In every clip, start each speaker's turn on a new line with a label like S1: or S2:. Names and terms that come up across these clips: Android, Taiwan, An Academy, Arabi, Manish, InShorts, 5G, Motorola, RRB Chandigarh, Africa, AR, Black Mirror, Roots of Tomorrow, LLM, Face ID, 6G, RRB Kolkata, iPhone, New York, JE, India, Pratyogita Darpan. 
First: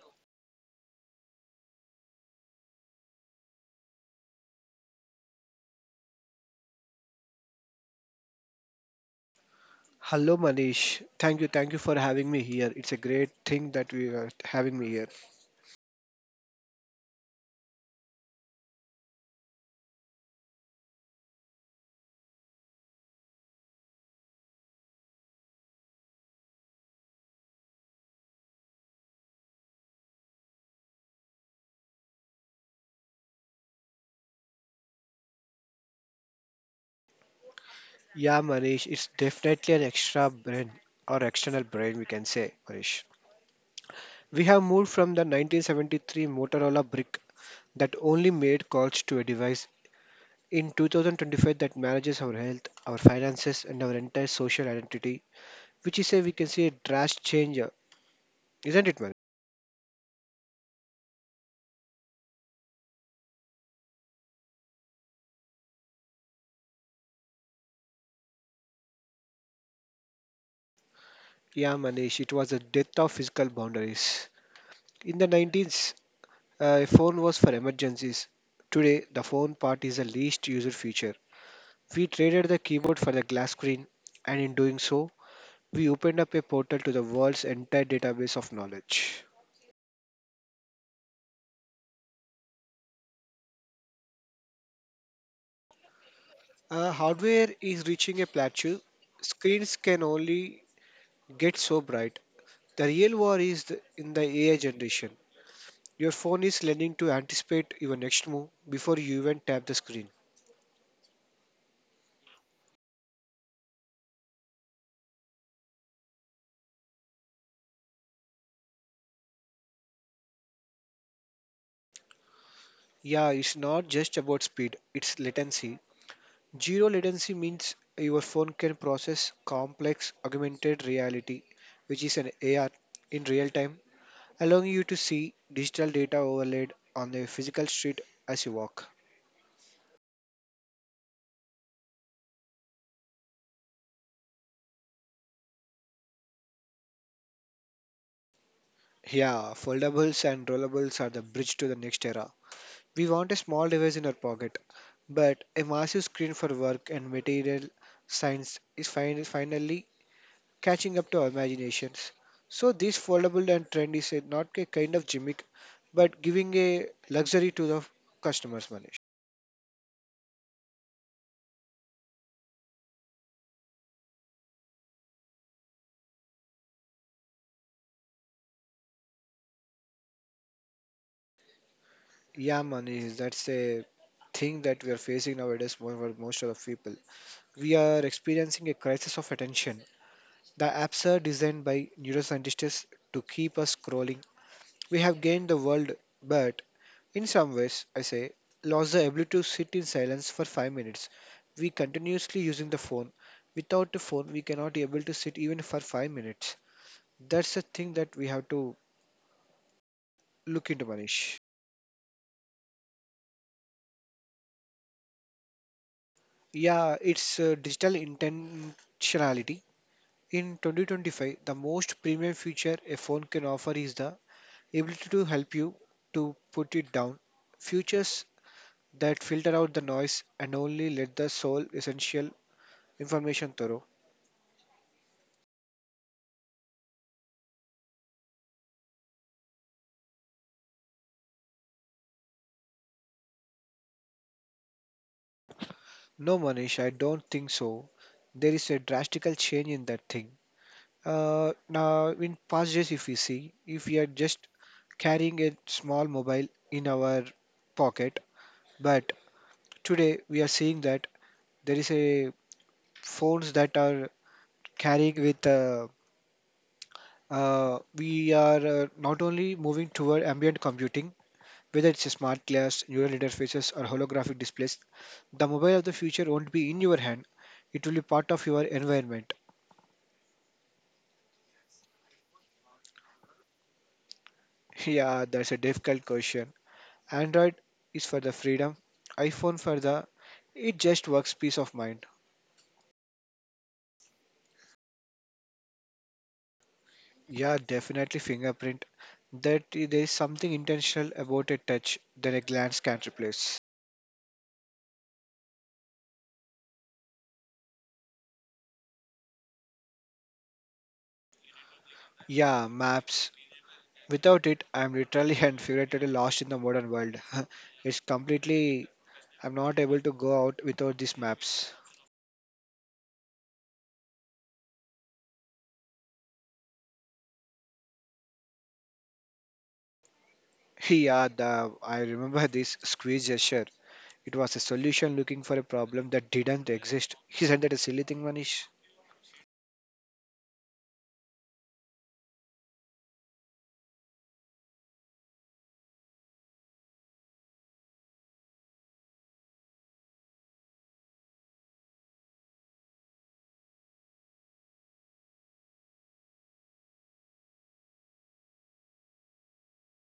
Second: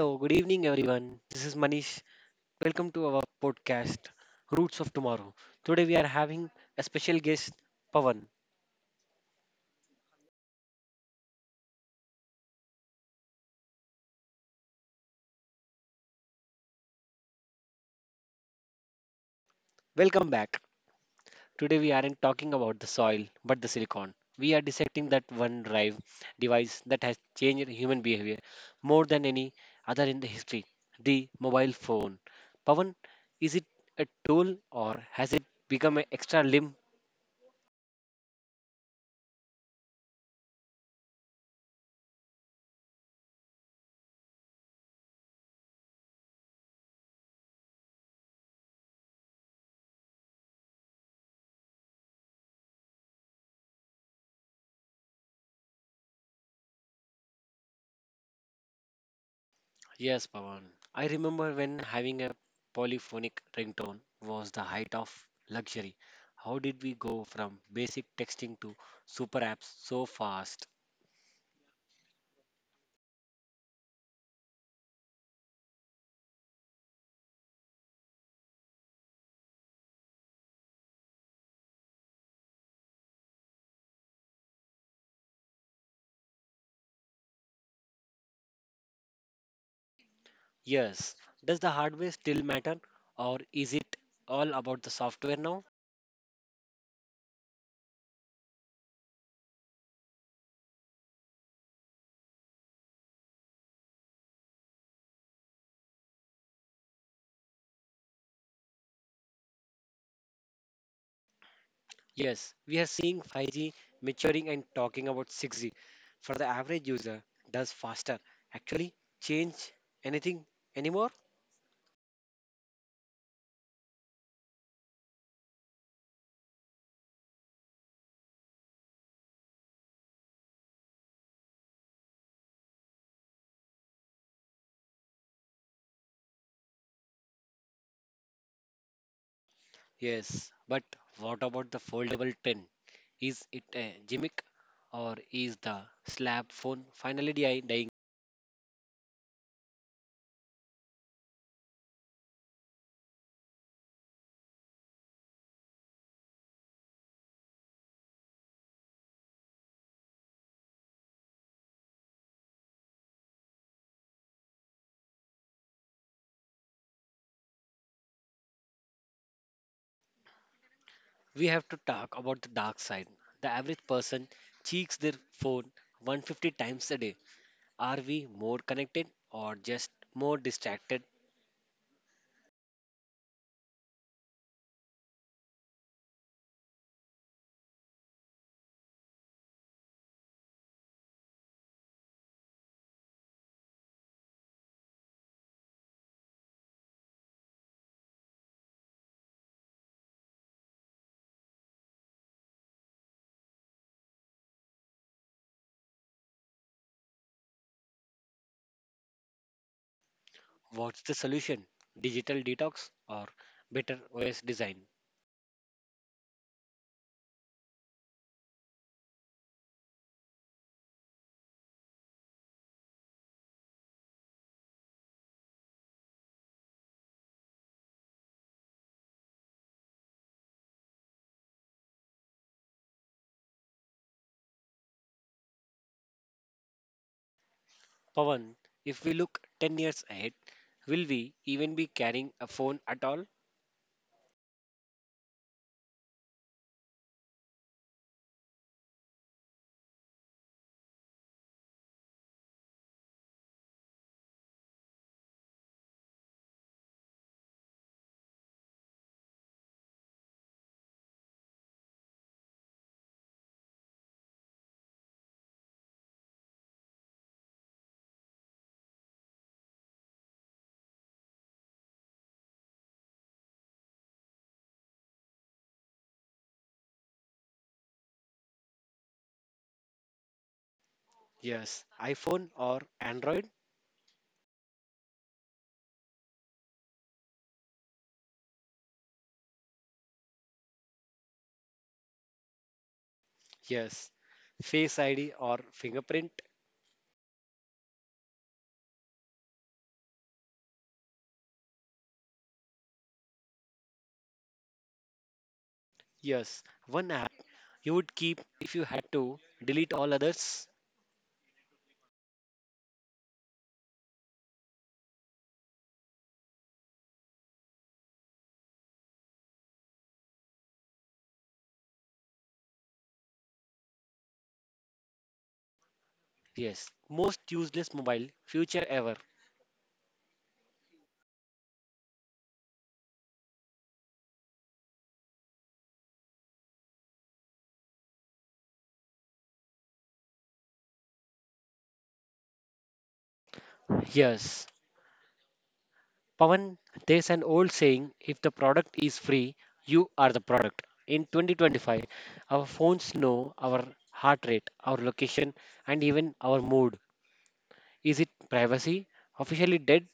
S1: Hello, good evening, everyone. This is Manish. Welcome to our podcast, Roots of Tomorrow. Today, we are having a special guest, Pavan.
S2: Hello, Manish. Thank you for having me here. It's a great thing that we are having me here.
S1: Welcome back. Today, we aren't talking about the soil, but the silicon. We are dissecting that one drive device that has changed human behavior more than any other in the history the mobile phone. Pavan, is it a tool or has it become an extra limb?
S2: Yeah, Manish, it's definitely an extra brain or external brain, we can say, Manish. We have moved from the 1973 Motorola brick that only made calls to a device in 2025 that manages our health, our finances, and our entire social identity, which is a we can say a drastic change, isn't it, Manish?
S1: Yes, Pawan. I remember when having a polyphonic ringtone was the height of luxury. How did we go from basic texting to super apps so fast?
S2: Yeah, Manish, it was the death of physical boundaries. In the 90s, a phone was for emergencies. Today, the phone part is the least user feature. We traded the keyboard for the glass screen, and in doing so, we opened up a portal to the world's entire database of knowledge.
S1: Yes. Does the hardware still matter or is it all about the software now?
S2: Hardware is reaching a plateau. Screens can only get so bright. The real war is in the AI generation. Your phone is learning to anticipate your next move before you even tap the screen.
S1: Yes, we are seeing 5G maturing and talking about 6G. For the average user, does faster actually change anything anymore?
S2: Yeah, it's not just about speed, it's latency. Zero latency means your phone can process complex augmented reality, which is an AR, in real time, allowing you to see digital data overlaid on the physical street as you walk.
S1: Yes, but what about the foldable tent? Is it a gimmick or is the slab phone finally dying?
S2: Yeah, foldables and rollables are the bridge to the next era. We want a small device in our pocket, but a massive screen for work and material science is finally catching up to our imaginations. So this foldable and trend is not a kind of gimmick, but giving a luxury to the customers, Manish.
S1: We have to talk about the dark side. The average person cheeks their phone 150 times a day. Are we more connected or just more distracted?
S2: Yeah, Manish, that's a thing that we are facing nowadays more for most of the people. We are experiencing a crisis of attention. The apps are designed by neuroscientists to keep us scrolling. We have gained the world, but in some ways, I say, lost the ability to sit in silence for 5 minutes. We continuously using the phone. Without the phone, we cannot be able to sit even for 5 minutes. That's the thing that we have to look into,
S1: What's the
S2: Manish.
S1: solution? Digital detox or better OS design?
S2: Yeah, it's digital intentionality. In 2025, the most premium feature a phone can offer is the ability to help you to put it down. Features that filter out the noise and only let the sole essential information through.
S1: Pawan, if we look 10 years ahead, will we even be carrying a phone at all?
S2: No, Manish, I don't think so. There is a drastical change in that thing. Now, in past days, if we see, if we are just carrying a small mobile in our pocket, but today we are seeing that there is a phones that are carrying with. We are not only moving toward ambient computing, whether it's a smart glass, neural interfaces, or holographic displays. The mobile of the future won't be in your hand; it will be part of your environment.
S1: Yes, iPhone or Android?
S2: Yeah, that's a difficult question. Android is for the freedom, iPhone for the it just works peace of mind.
S1: Yes. Face ID or fingerprint?
S2: Yeah, definitely fingerprint. There is something intentional about a touch that a glance can't replace.
S1: Yes. One app you would keep if you had to delete all others?
S2: Yeah, maps. Without it, I'm literally and figuratively lost in the modern world. It's completely. I'm not able to go out without these maps.
S1: Yes. Most useless mobile feature ever.
S2: Yeah, the I remember this squeeze gesture. It was a solution looking for a problem that didn't exist. Isn't that a silly thing, Manish?
S1: Yes. Pawan, there's an old saying if the product is free, you are the product. In 2025, our phones know our heart rate, our location, and even our mood. Is it privacy officially dead?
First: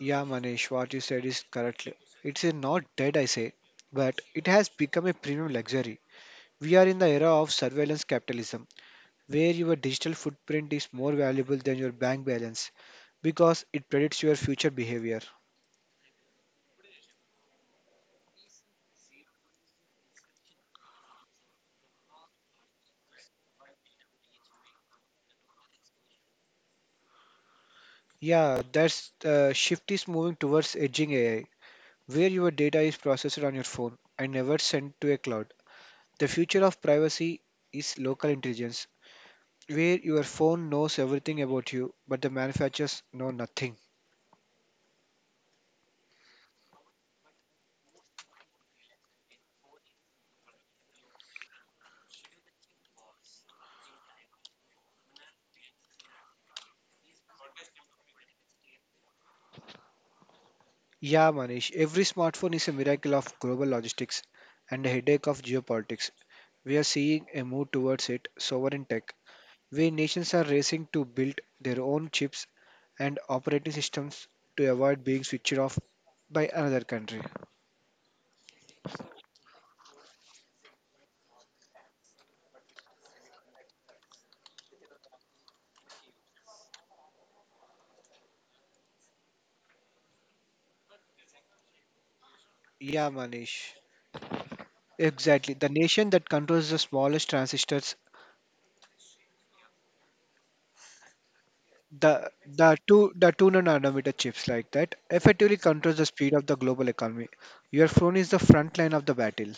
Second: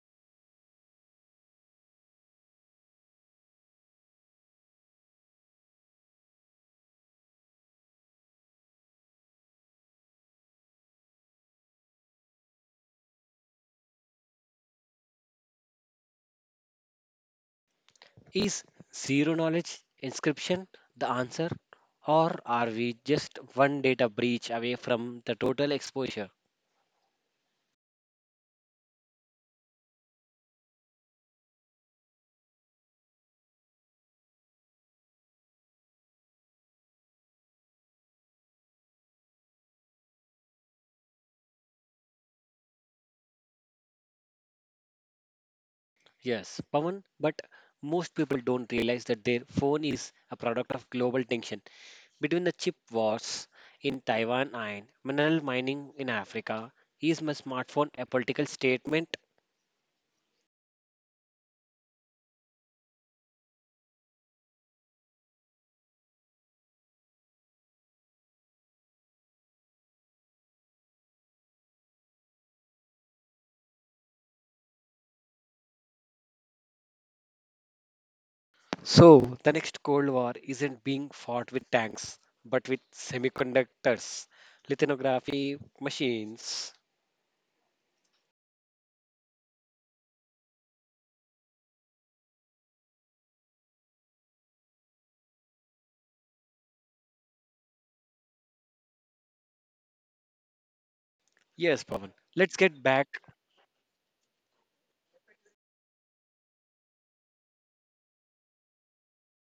S2: Yeah, Manish, what you said is correctly. It's a not dead, I say, but it has become a premium luxury. We are in the era of surveillance capitalism, where your digital footprint is more valuable than your bank balance because it predicts your future behavior.
S1: Is zero knowledge inscription the answer, or are we just one data breach away from the total exposure?
S2: Yeah, that's the shift is moving towards edging AI, where your data is processed on your phone and never sent to a cloud. The future of privacy is local intelligence, where your phone knows everything about you, but the manufacturers know nothing.
S1: Yes, Pawan, but most people don't realize that their phone is a product of global tension between the chip wars in Taiwan and mineral mining in Africa. Is my smartphone a political statement?
S2: Yeah, Manish, every smartphone is a miracle of global logistics and a headache of geopolitics. We are seeing a move towards it, sovereign tech, where nations are racing to build their own chips and operating systems to avoid being switched off by another country.
S1: So, the next Cold War isn't being fought with tanks, but with semiconductors, lithography machines.
S2: Yeah, Manish. Exactly. The nation that controls the smallest transistors.
S1: Yes, Pavan.
S2: The
S1: Let's
S2: the
S1: get back.
S2: two the two nanometer chips like that effectively controls the speed of the global economy. Your phone is the front line of the battle.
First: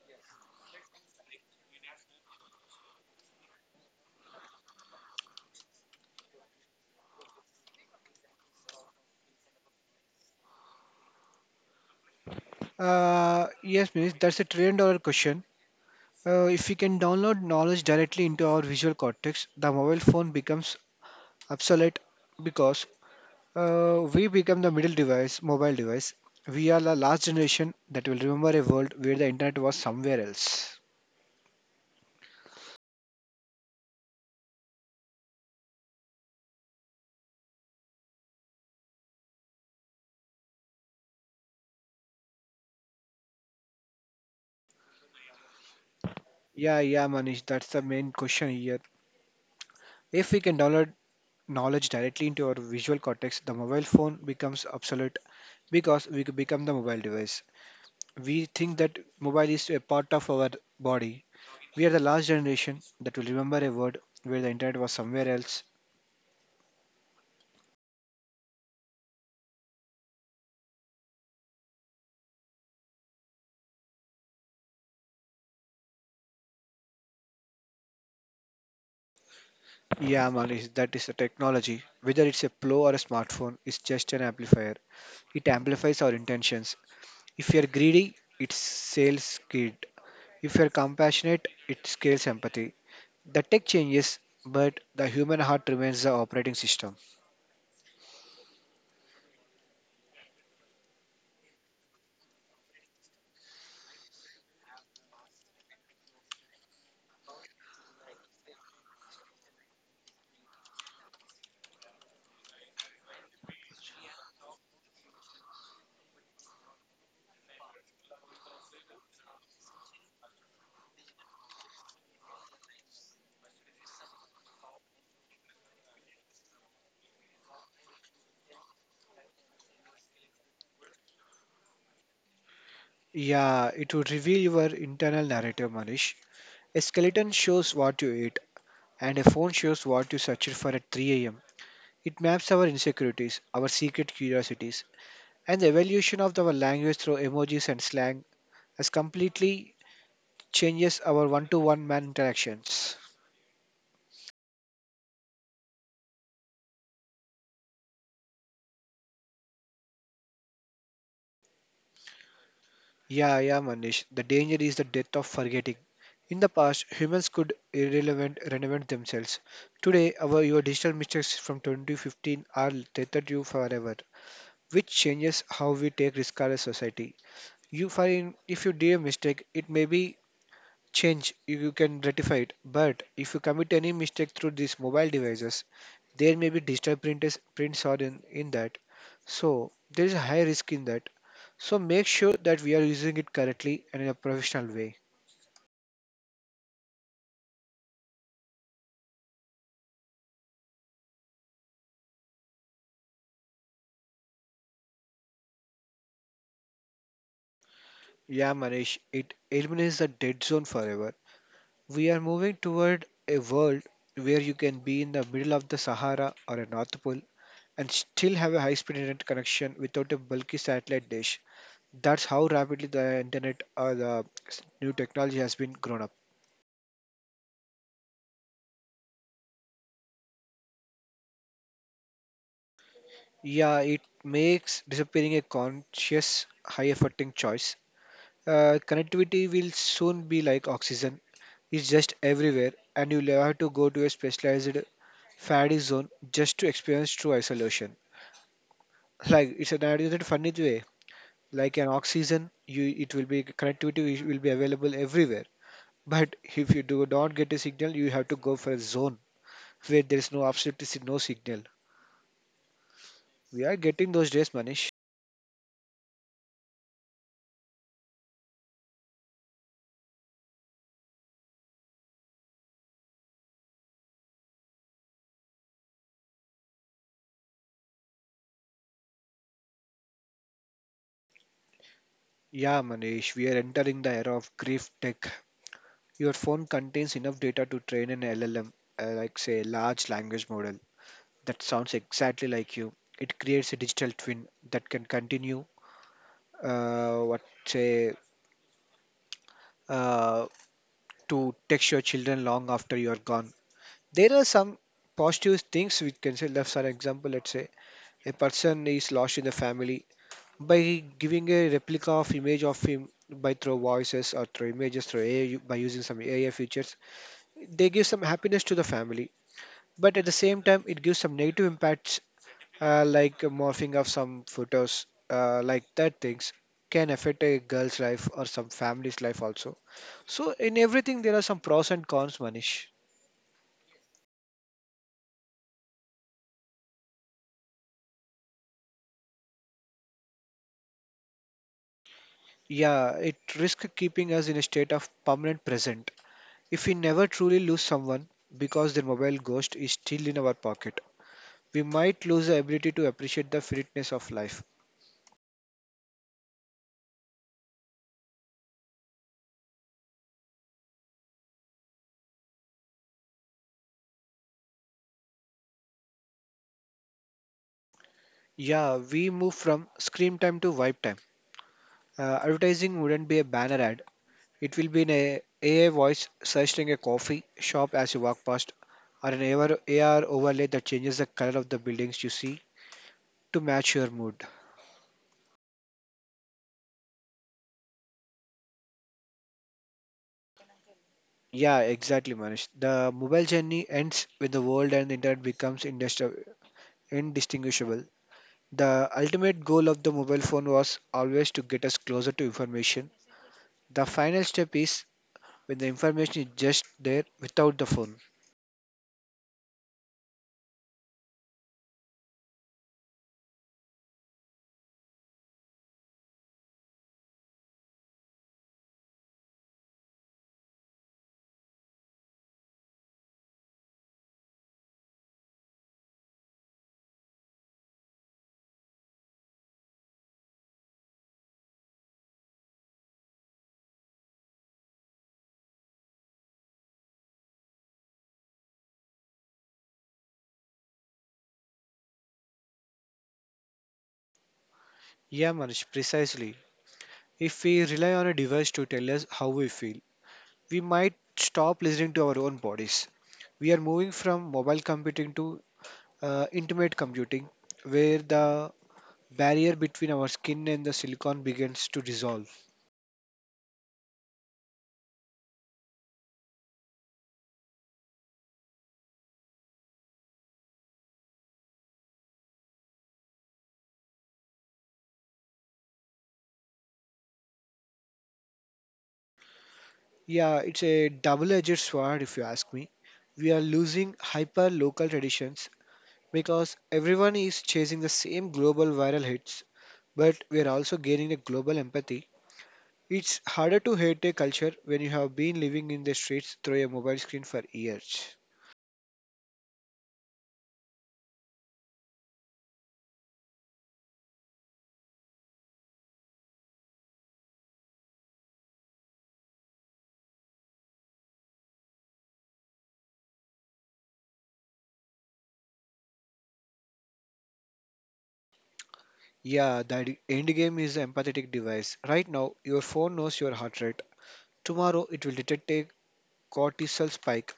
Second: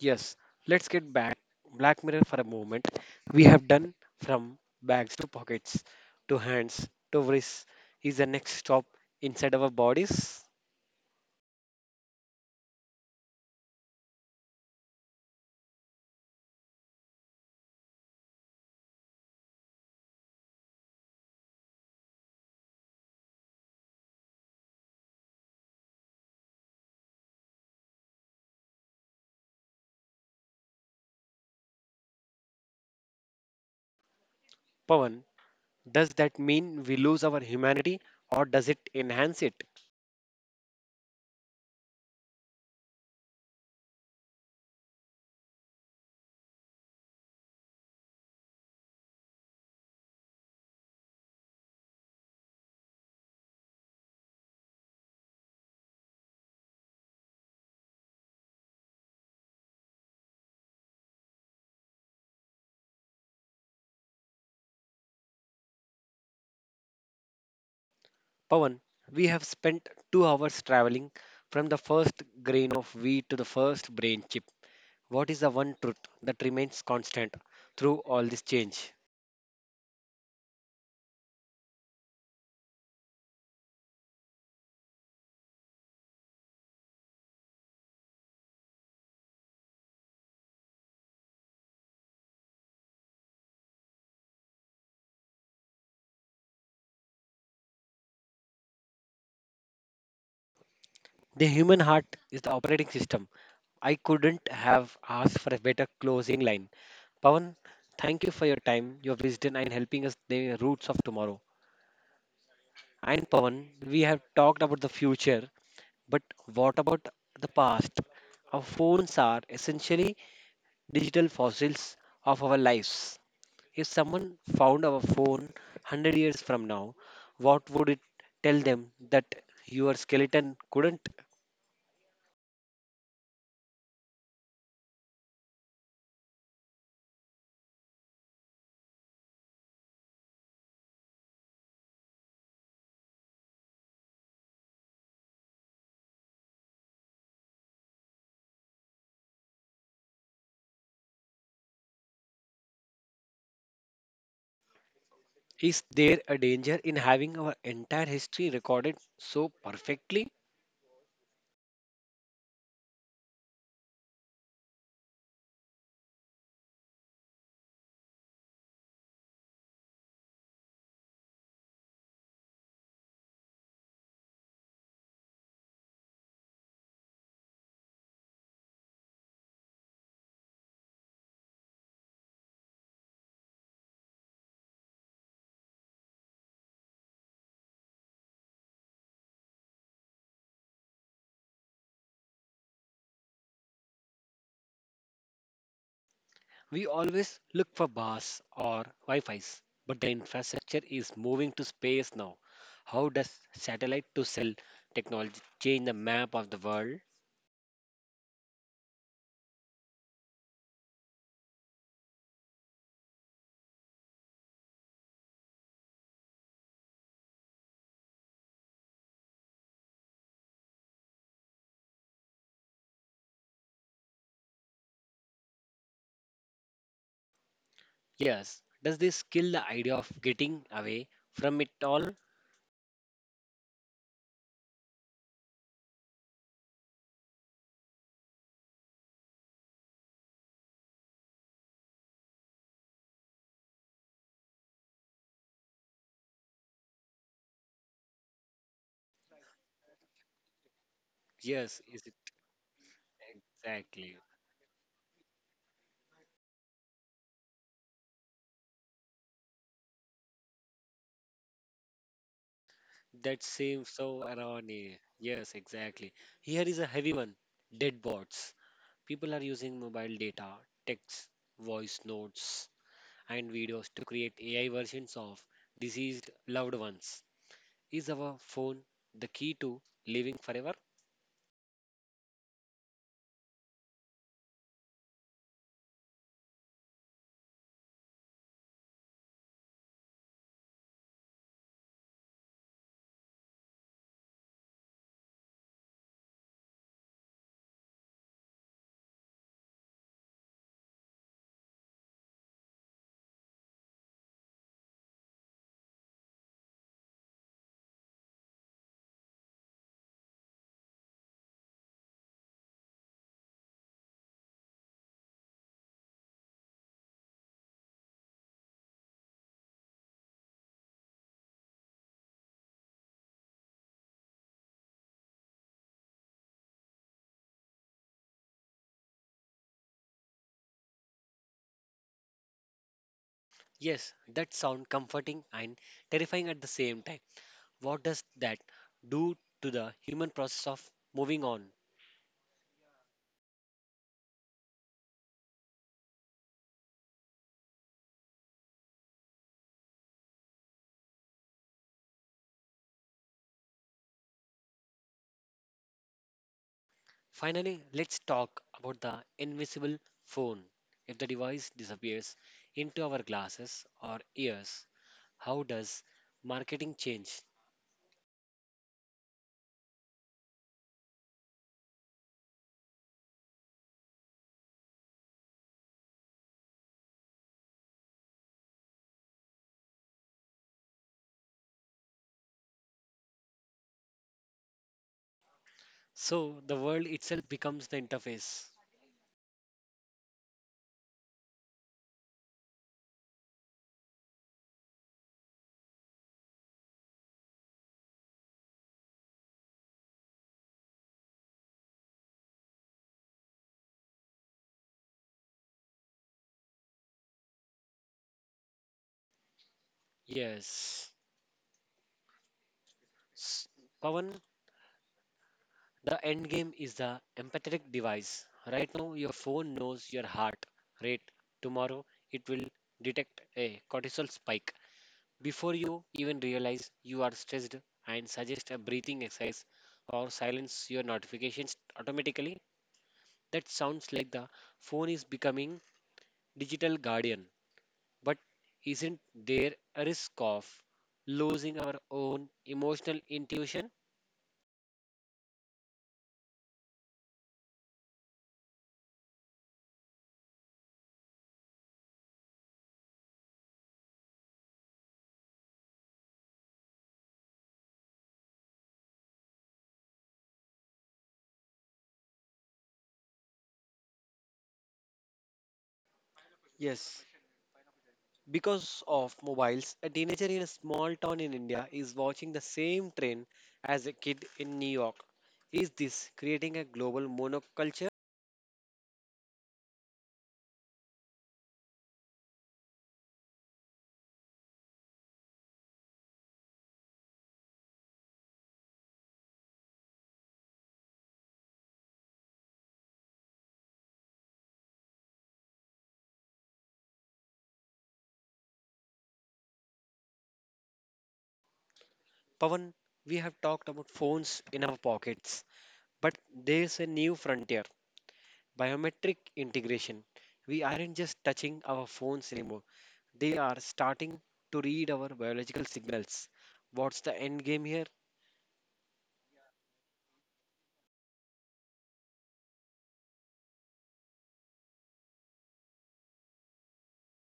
S1: Yes, let's get back. Black Mirror for a moment. We have done from bags to pockets to hands to wrists. Is the next stop inside our bodies?
S2: Yes, Miss, that's a trillion dollar question. If we can download knowledge directly into our visual cortex, the mobile phone becomes obsolete because we become the middle device, mobile device. We are the last generation that will remember a world where the internet was somewhere else.
S1: Pavan, does that mean we lose our humanity or does it enhance it?
S2: Yeah, Manish, that's the main question here. If we can download knowledge directly into our visual cortex, the mobile phone becomes obsolete because we become the mobile device. We think that mobile is a part of our body. We are the last generation that will remember a word where the internet was somewhere else.
S1: Pavan, we have spent 2 hours traveling from the first grain of wheat to the first brain chip. What is the one truth that remains constant through all this change?
S2: Yeah, man, that is a technology. Whether it's a Pro or a smartphone, it's just an amplifier. It amplifies our intentions. If you're greedy, it sells greed. If you're compassionate, it scales empathy. The tech changes, but the human heart remains the operating system.
S1: The human heart is the operating system. I couldn't have asked for a better closing line. Pawan, thank you for your time, your wisdom, and helping us the roots of tomorrow. And Pawan, we have talked about the future, but what about the past? Our phones are essentially digital fossils of our lives. If someone found our phone 100 years from now, what would it tell them that your skeleton couldn't?
S2: Yeah, it would reveal your internal narrative, Manish. A skeleton shows what you ate, and a phone shows what you searched for at 3 am. It maps our insecurities, our secret curiosities, and the evolution of our language through emojis and slang has completely changes our one to one man interactions.
S1: Is there a danger in having our entire history recorded so perfectly?
S2: Yeah, Manish. The danger is the death of forgetting. In the past, humans could irrelevant reinvent themselves. Today, our your digital mistakes from 2015 are tethered to you forever, which changes how we take risk as a society. You find if you do a mistake, it may be change, you can rectify it. But if you commit any mistake through these mobile devices, there may be digital printers, prints are in that. So there is a high risk in that. So make sure that we are using it correctly and in a professional way.
S1: We always look for bars or Wi-Fi's, but the infrastructure is moving to space now. How does satellite to cell technology change the map of the world?
S2: Yeah, Manish, it eliminates the dead zone forever. We are moving toward a world where you can be in the middle of the Sahara or a North Pole and still have a high speed internet connection without a bulky satellite dish. That's how rapidly the internet or the new technology has been grown up.
S1: Yes. Does this kill the idea of getting away from it all?
S2: Yeah, it makes disappearing a conscious, high efforting choice. Connectivity will soon be like oxygen, it's just everywhere, and you'll have to go to a specialized faddy zone just to experience true isolation. Like it's an added funny way, like
S1: Yes,
S2: an
S1: is it
S2: oxygen, you it will be
S1: exactly.
S2: connectivity will be available everywhere. But if you do not get a signal, you have to go for a zone where there is no absolutely no signal.
S1: That
S2: We are
S1: seems
S2: getting
S1: so
S2: those days, Manish.
S1: ironic. Yes, exactly. Here is a heavy one. Dead bots. People are using mobile data, text, voice notes and videos to create AI versions of deceased loved ones. Is our phone the key to living forever?
S2: Yeah, Manish, we are entering the era of grief tech. Your phone contains enough data to train an LLM, like say large language model. That sounds exactly like you. It creates a digital twin that can continue what say uh, to text your children long after you are gone. There are some positive things we can say. Like for example, let's say a person is lost in the family by giving a replica of image of him by through voices or through images through AI by using some AI features, they give some happiness to the family, but at the same time it gives some negative impacts, like morphing of some photos, like that things can affect a girl's life or some family's life also. So in everything there are some pros and cons, manish.
S1: Yes, that sounds comforting and terrifying at the same time. What does that do to the human process of moving on?
S2: Yeah, it risk keeping us in a state of permanent present. If we never truly lose someone because their mobile ghost is still in our pocket, we might lose the ability to appreciate the finiteness of life.
S1: Finally, let's talk about the invisible phone. If the device disappears into our glasses or ears, how does marketing change?
S2: Yeah, we move from screen time to wipe time. Advertising wouldn't be a banner ad, it will be an AI voice suggesting a coffee shop as you walk past, or an AR, overlay that changes the color of the buildings you see to match your mood.
S1: So the world itself becomes the interface.
S2: Yeah, exactly, Manish. The mobile journey ends when the world and the internet becomes indistinguishable. The ultimate goal of the mobile phone was always to get us closer to information. The final step is when the information is just there without the phone.
S1: Yes. S- Pawan, the end game is the empathetic device. Right now, your phone knows your heart rate. Tomorrow, it will detect a cortisol spike. Before you even realize you are stressed and suggest a breathing exercise or silence your notifications automatically, that sounds like the phone is becoming digital guardian. But isn't there a risk of losing our own emotional intuition?
S2: Yeah, Manish, precisely. If we rely on a device to tell us how we feel, we might stop listening to our own bodies. We are moving from mobile computing to intimate computing, where the barrier between our skin and the silicon begins to dissolve.
S1: Yes, because of mobiles, a teenager in a small town in India is watching the same trend as a kid in New York. Is this creating a global monoculture?
S2: Yeah, it's a double edged sword if you ask me. We are losing hyper local traditions because everyone is chasing the same global viral hits, but we are also gaining a global empathy. It's harder to hate a culture when you have been living in the streets through a mobile screen for years.
S1: Pavan, we have talked about phones in our pockets, but there's a new frontier biometric integration. We aren't just touching our phones anymore, they are starting to read our biological signals. What's the end game here?
S2: Yeah, that end game is an empathetic device. Right now, your phone knows your heart rate. Tomorrow, it will detect a cortisol spike.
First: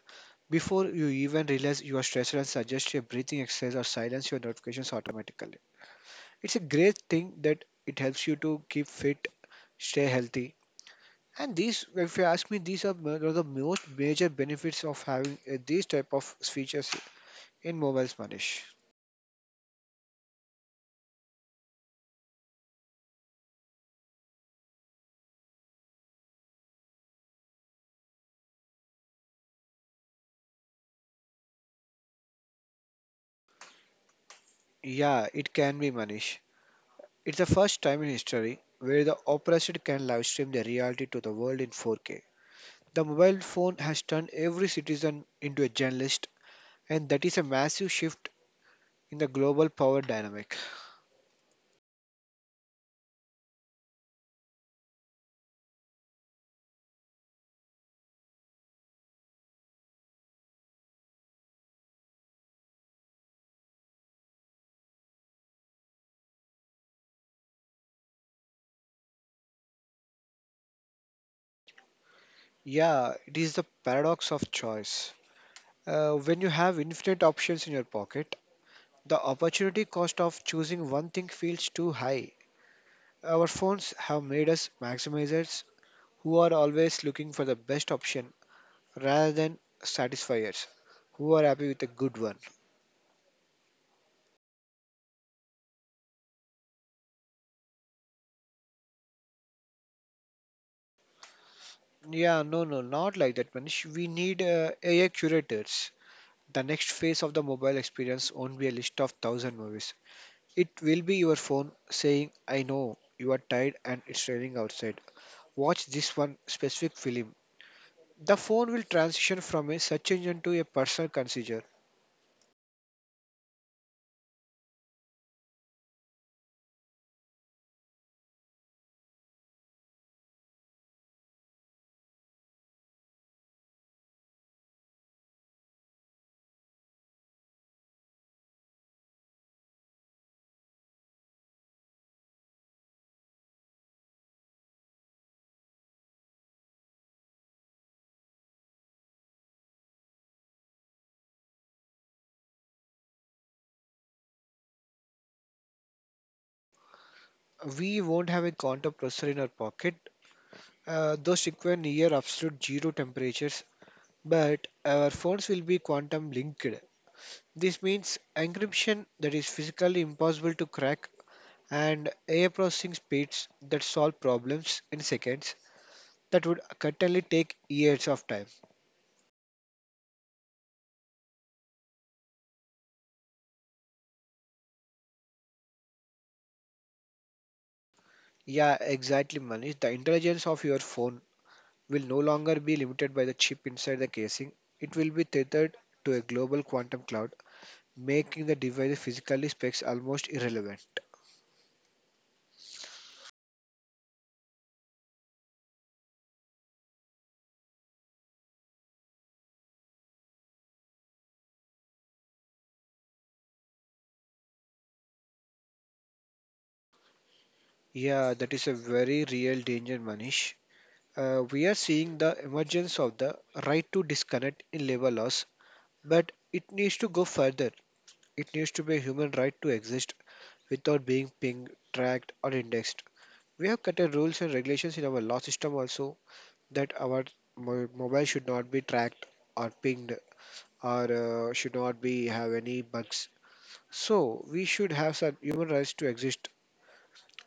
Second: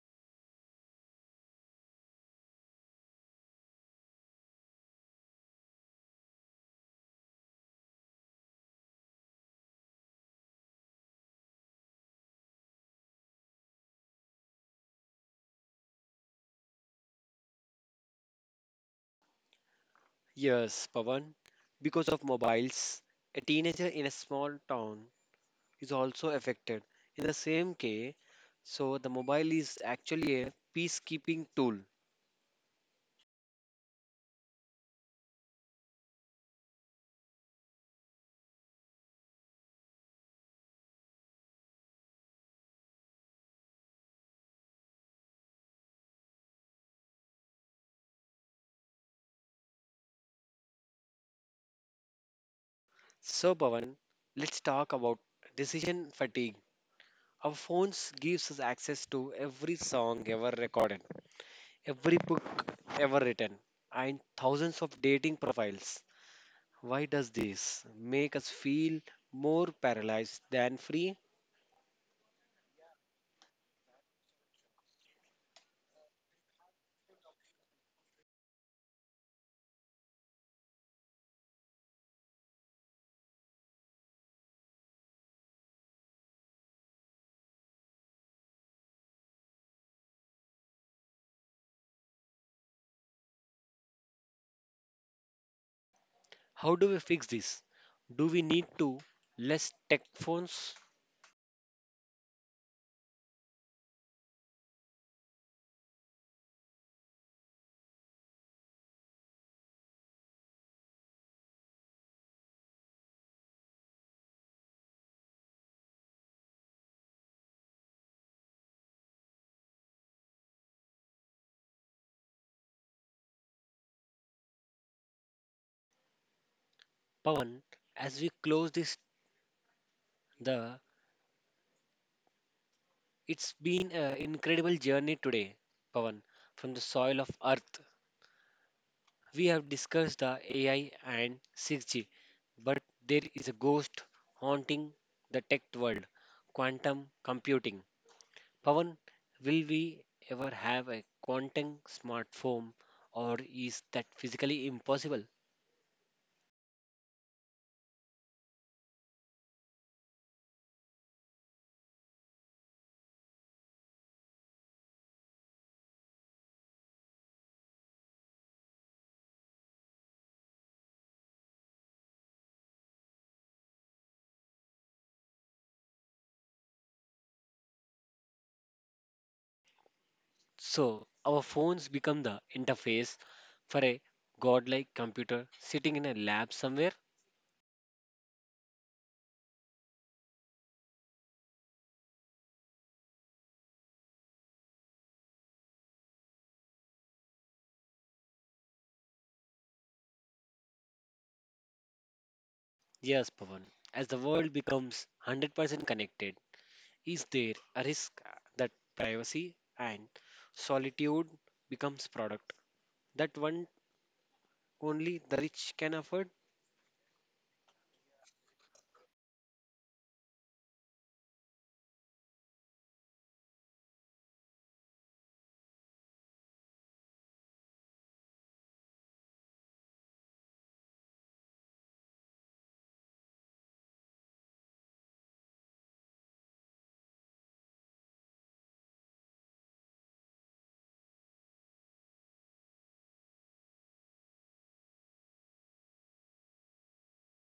S2: Before you even realize you are stressed and suggest a breathing exercise or silence your notifications automatically. It's a great thing that it helps you to keep fit, stay healthy, and these, if you ask me, these are one of the most major benefits of having these type of features in mobiles, Manish.
S1: Yes, Pavan. Because of mobiles, a teenager in a small town is also affected in the same way. So the mobile is actually a peacekeeping tool.
S2: Yeah, it can be, Manish. It's the first time in history where the operator can live stream the reality to the world in 4K. The mobile phone has turned every citizen into a journalist, and that is a massive shift in the global power dynamic.
S1: So Pavan, let's talk about decision fatigue. Our phones gives us access to every song ever recorded, every book ever written, and thousands of dating profiles. Why does this make us feel more paralyzed than free?
S2: Yeah, it is the paradox of choice. When you have infinite options in your pocket, the opportunity cost of choosing one thing feels too high. Our phones have made us maximizers who are always looking for the best option rather than satisfiers who are happy with a good one.
S1: How do we fix this? Do we need to less tech phones?
S2: Yeah, no, no, not like that, Manish. We need AI curators. The next phase of the mobile experience won't be a list of thousand movies. It will be your phone saying, I know you are tired and it's raining outside. Watch this one specific film. The phone will transition from a search engine to a personal consumer.
S1: Pavan, as we close this, the it's been an incredible journey today, Pavan. From the soil of Earth, we have discussed the AI and 6G, but there is a ghost haunting the tech world quantum computing. Pavan, will we ever have a quantum smartphone, or is that physically impossible?
S2: We won't have a quantum processor in our pocket. Those require near absolute zero temperatures, but our phones will be quantum linked. This means encryption that is physically impossible to crack and AI processing speeds that solve problems in seconds that would certainly take years of time.
S1: So, our phones become the interface for a godlike computer sitting in a lab somewhere.
S2: Yeah, exactly, Manish. The intelligence of your phone will no longer be limited by the chip inside the casing. It will be tethered to a global quantum cloud, making the device physically specs almost irrelevant.
S1: Yes, Pavan. As the world becomes 100% connected, is there a risk that privacy and solitude becomes product that one only the rich can afford?
S2: Yeah, that is a very real danger, Manish. We are seeing the emergence of the right to disconnect in labor laws, but it needs to go further. It needs to be a human right to exist without being pinged, tracked, or indexed. We have cut a rules and regulations in our law system also that our mobile should not be tracked or pinged or should not be have any bugs. So we should have some human rights to exist,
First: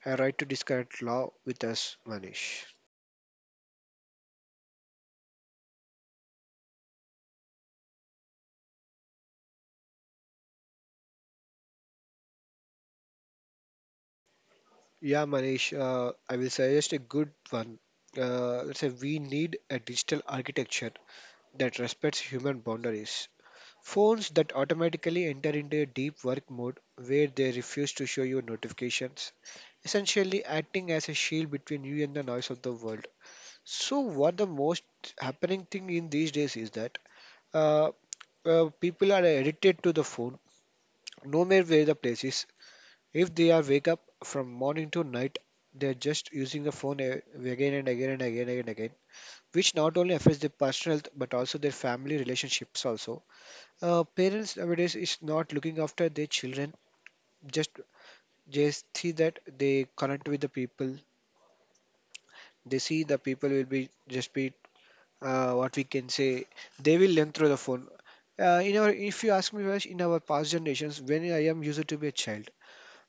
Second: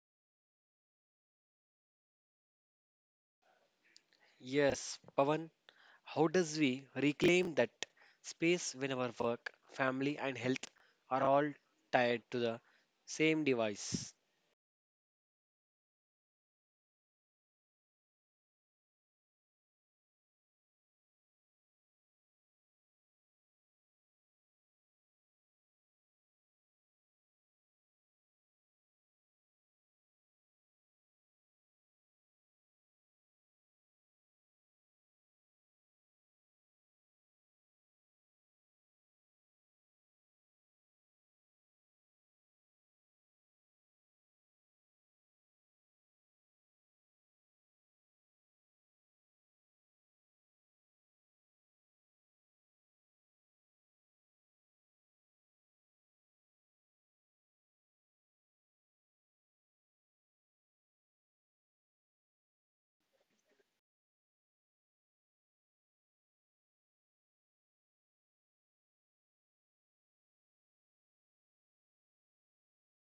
S2: a right to disconnect law with us, Manish.
S1: Yes, Pavan. How does we reclaim that space when our work, family and health are all tied to the same device?
S2: Yeah, Manish, I will suggest a good one. Let's say we need a digital architecture that respects human boundaries. Phones that automatically enter into a deep work mode where they refuse to show you notifications, essentially acting as a shield between you and the noise of the world. So, what the most happening thing in these days is that uh, people are addicted to the phone no matter where the place is. If they are wake up from morning to night, they're just using the phone again and again and again and again, which not only affects their personal health but also their family relationships also. Parents nowadays is not looking after their children, just just see that they connect with the people, they see the people will be just be what we can say, they will learn through the phone. In our, if you ask me, Vash, in our past generations when I am used to be a child,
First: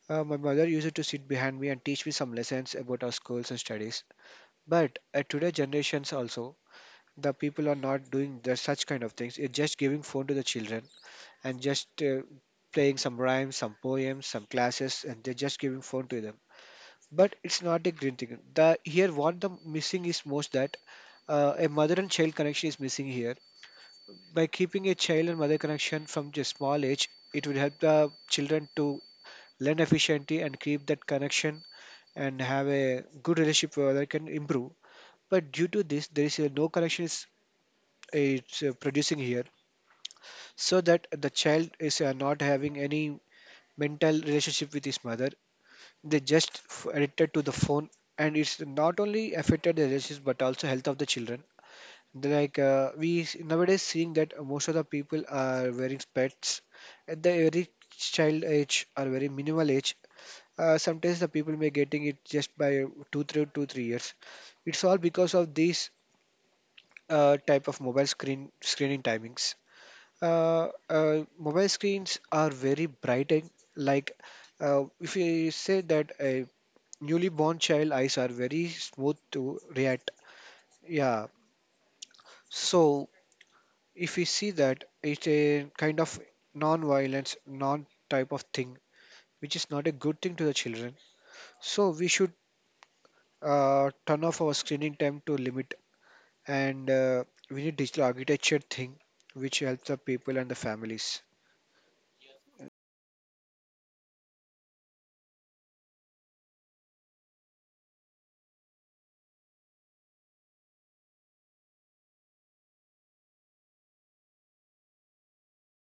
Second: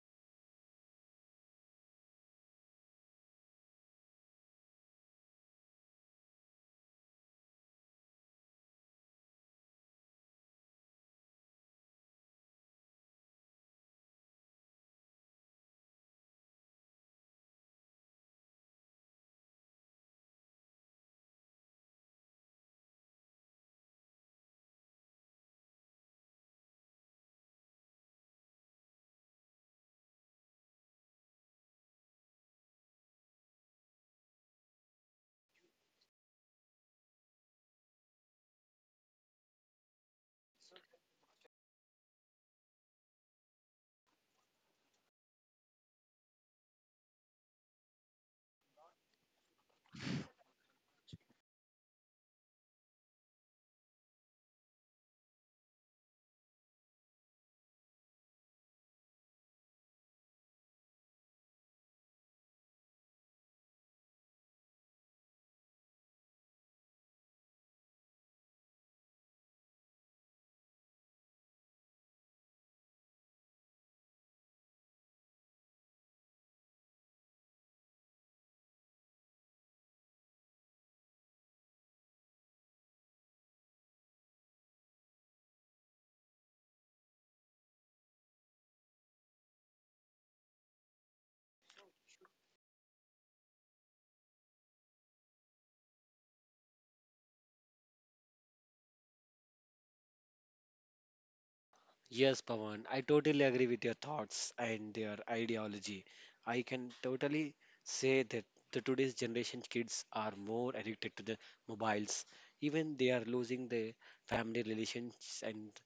S2: my mother used to sit behind me and teach me some lessons about our schools and studies. But at today generations also, the people are not doing the, such kind of things. It's just giving phone to the children and just playing some rhymes, some poems, some classes, and they're just giving phone to them. But it's not a green thing, the here what the missing is most that a mother and child connection is missing here. By keeping a child and mother connection from a small age, it will help the children to learn efficiently and keep that connection and have a good relationship where they can improve. But due to this, there is a no connection is it's producing here, so that the child is not having any mental relationship with his mother. They just addicted to the phone, and it's not only affected the relationship but also health of the children. Like we nowadays seeing that most of the people are wearing spats at the very child age or very minimal age. Sometimes the people may getting it just by two, three, two, 3 years. It's all because of these type of mobile screen screening timings. Mobile screens are very bright and, like, if you say that a newly born child eyes are very smooth to react. Yeah. So if we see that it's a kind of non-violence, non-type of thing, which is not a good thing to the children. So we should turn off our screening time to limit, and we need digital architecture thing, which helps the people and the families.
S1: Yes, Pawan, I totally agree with your thoughts and their ideology. I can totally say that the today's generation kids are more addicted to the mobiles. Even they are losing their family relations and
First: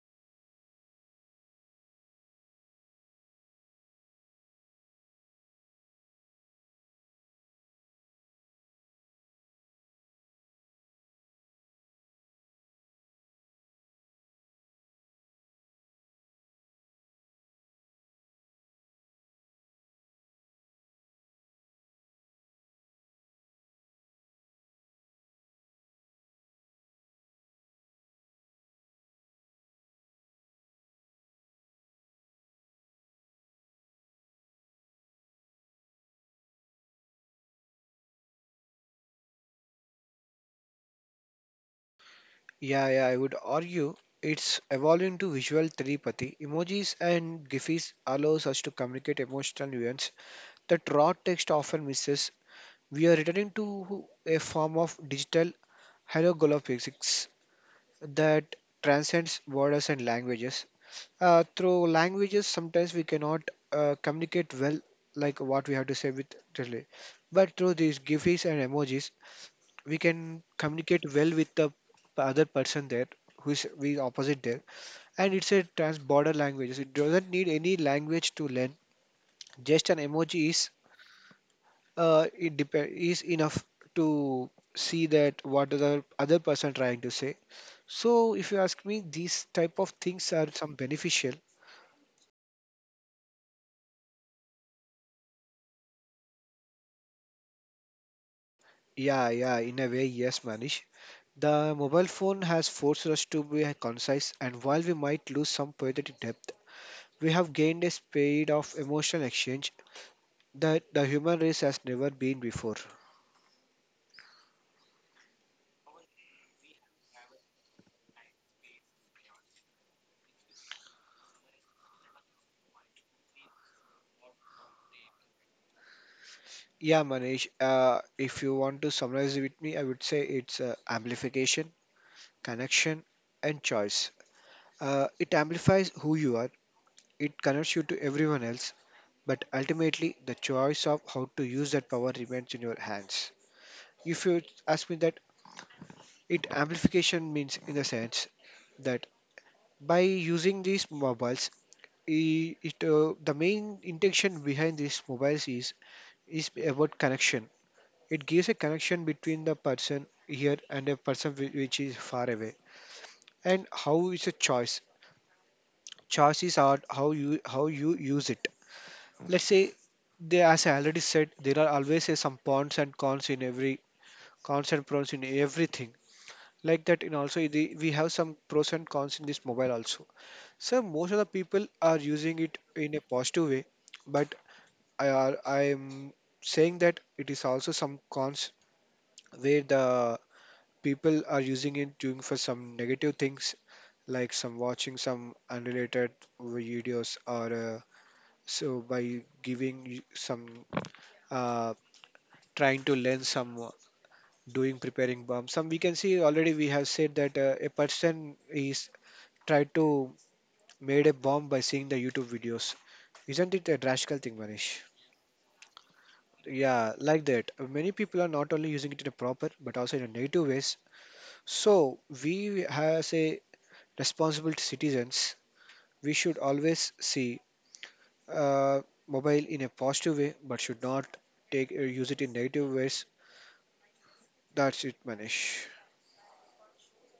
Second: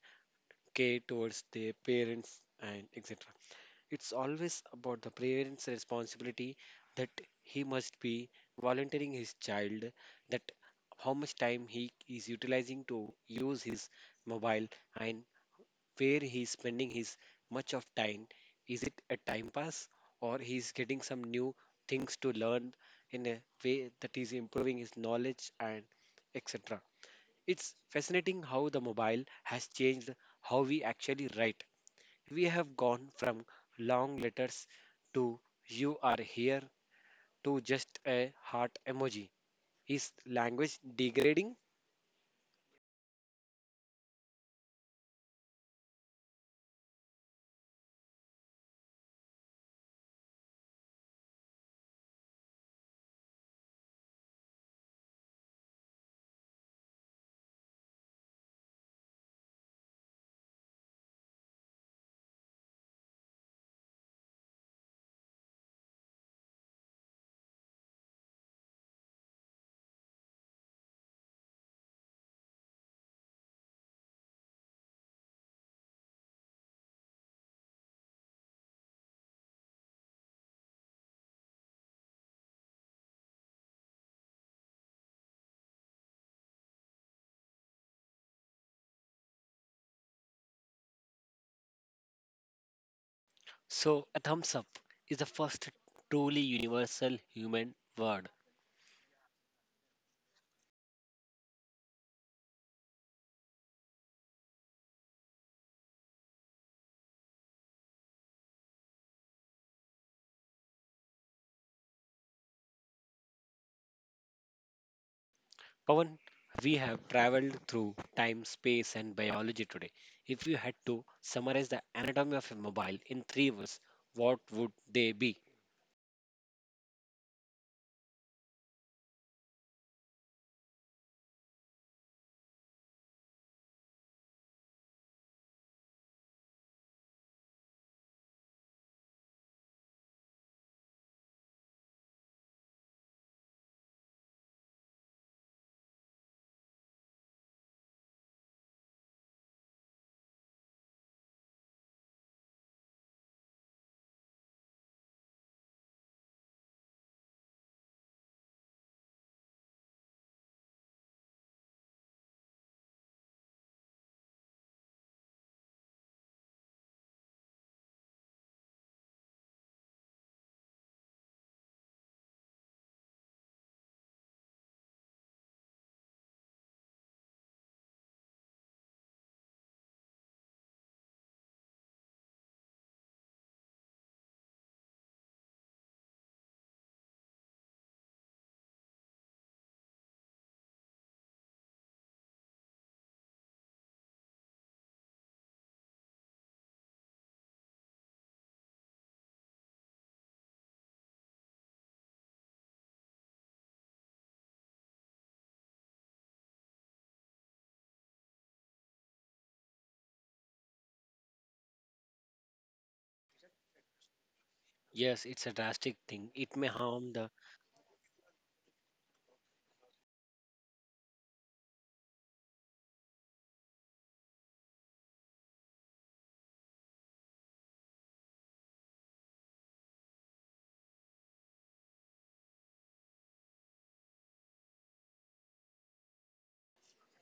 S1: care towards their parents and etc. It's always about the parent's responsibility that he must be volunteering his child, that how much time he is utilizing to use his mobile and where he's spending his much of time. Is it a time pass or he's getting some new things to learn in a way that is improving his knowledge and etc. It's fascinating how the mobile has changed how we actually write. We have gone from long letters to you are here to just a heart emoji. Is language degrading?
S2: Yeah, yeah, I would argue it's evolving to visual telepathy. Emojis and GIFs allows us to communicate emotional nuance that raw text often misses. We are returning to a form of digital holographics that transcends borders and languages. Through languages, sometimes we cannot communicate well, like what we have to say with Riley. But through these GIFs and emojis, we can communicate well with the other person there who is we opposite there, and it's a trans border language, so it doesn't need any language to learn. Just an emoji is is enough to see that what the other person trying to say. So if you ask me, these type of things are some beneficial.
S1: So, a thumbs up is the first truly universal human word.
S2: Yeah, yeah, in a way, yes, Manish. The mobile phone has forced us to be concise, and while we might lose some poetic depth, we have gained a speed of emotional exchange that the human race has never been before.
S1: Pawan, we have traveled through time, space, and biology today. If you had to summarize the anatomy of a mobile in three words, what would they be?
S2: Yeah, Manish, if you want to summarize it with me, I would say it's amplification, connection, and choice. It amplifies who you are, it connects you to everyone else, but ultimately the choice of how to use that power remains in your hands. If you ask me that, it amplification means in the sense that by using these mobiles, it the main intention behind these mobiles is about connection. It gives a connection between the person here and a person which is far away. And how is a choice? Choices are how you use it. Let's say there, as I already said, there are always some pros and cons in every, cons and pros in everything, like that in also the, we have some pros and cons in this mobile also. So most of the people are using it in a positive way, but I am saying that it is also some cons where the people are using it doing for some negative things, like some watching some unrelated videos, or so by giving you some, uh, trying to learn some, doing preparing bomb some. We can see already we have said that a person is tried to made a bomb by seeing the YouTube videos. Isn't it a drastic thing, Manish?
S1: Yes, it's a drastic thing. It may
S2: Yeah,
S1: harm
S2: like
S1: the.
S2: that. Many people are not only using it in a proper but also in a negative ways. So we as a responsible citizens, we should always see uh, mobile in a positive way but should not take use it in negative ways. That's it, Manish.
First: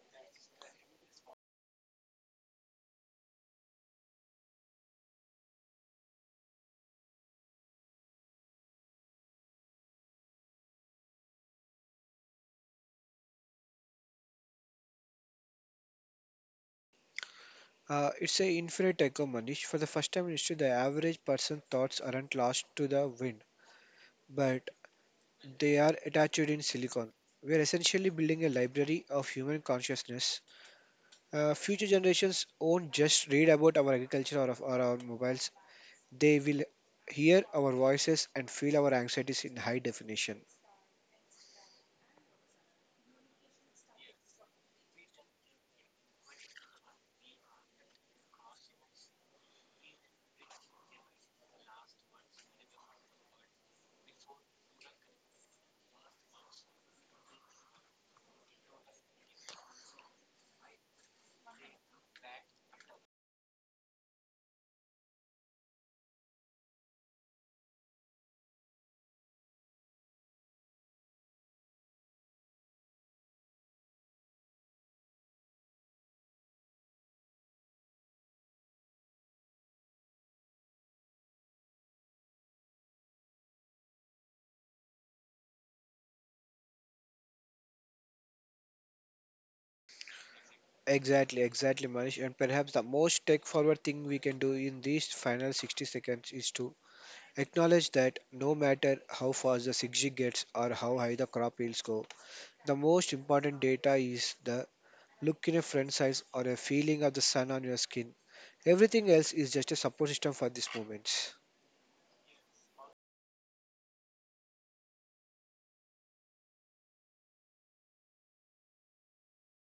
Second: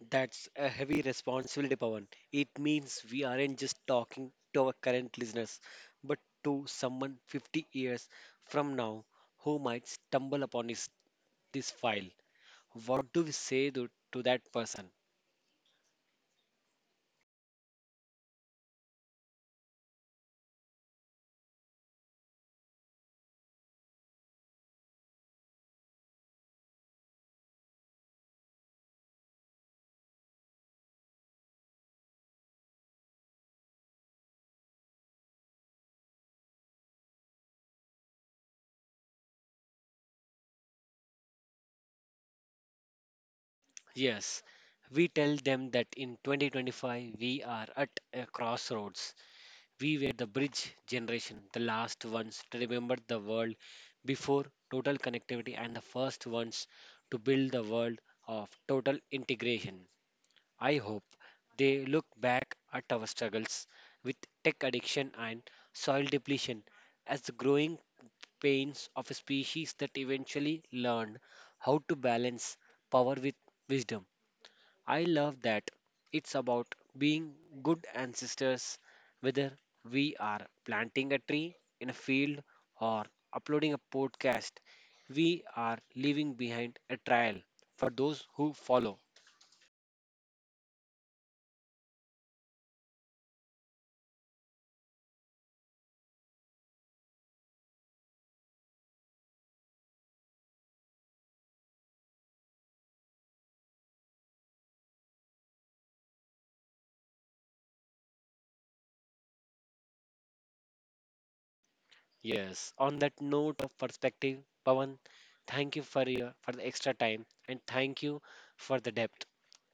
S1: That's a heavy responsibility, Pawan. It means we aren't just talking to our current listeners, but to someone 50 years from now who might stumble upon this file. What do we say to that person?
S2: It's a infinite echo, Manish. For the first time in history, the average person's thoughts aren't lost to the wind, but they are attached in silicon. We are essentially building a library of human consciousness. Future generations won't just read about our agriculture or our mobiles, they will hear our voices and feel our anxieties in high definition.
S1: Yes, we tell them that in 2025 we are at a crossroads. We were the bridge generation, the last ones to remember the world before total connectivity, and the first ones to build the world of total integration. I hope they look back at our struggles with tech addiction and soil depletion as the growing pains of a species that eventually learned how to balance power with wisdom. I love that it's about being good ancestors, whether we are planting a tree in a field or uploading a podcast. We are leaving behind a trail for those who follow.
S2: Exactly, exactly, Manish. And perhaps the most tech forward thing we can do in these final 60 seconds is to acknowledge that no matter how fast the zigzag gets or how high the crop yields go, the most important data is the look in a friend's eyes or a feeling of the sun on your skin. Everything else is just a support system for these moments.
S1: Yes, on that note of perspective, Pawan, thank you for your for the extra time and thank you for the depth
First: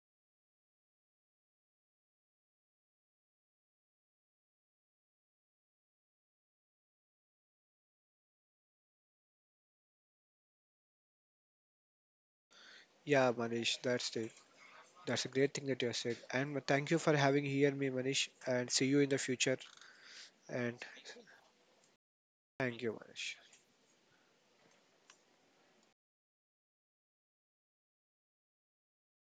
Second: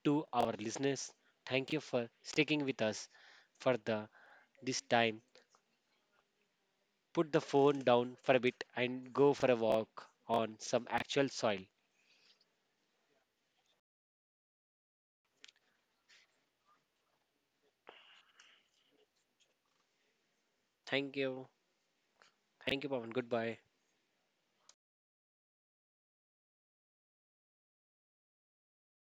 S1: to our listeners. Thank you for sticking with us for the this time put the phone down for a bit and go for a walk on some actual soil.
S2: Yeah, Manish, that's it. That's a great thing that you have said. And thank you for having here me, Manish. And see you in the future. And
S1: Thank you.
S2: thank
S1: Thank you,
S2: you,
S1: Pavan.
S2: Manish.
S1: Goodbye.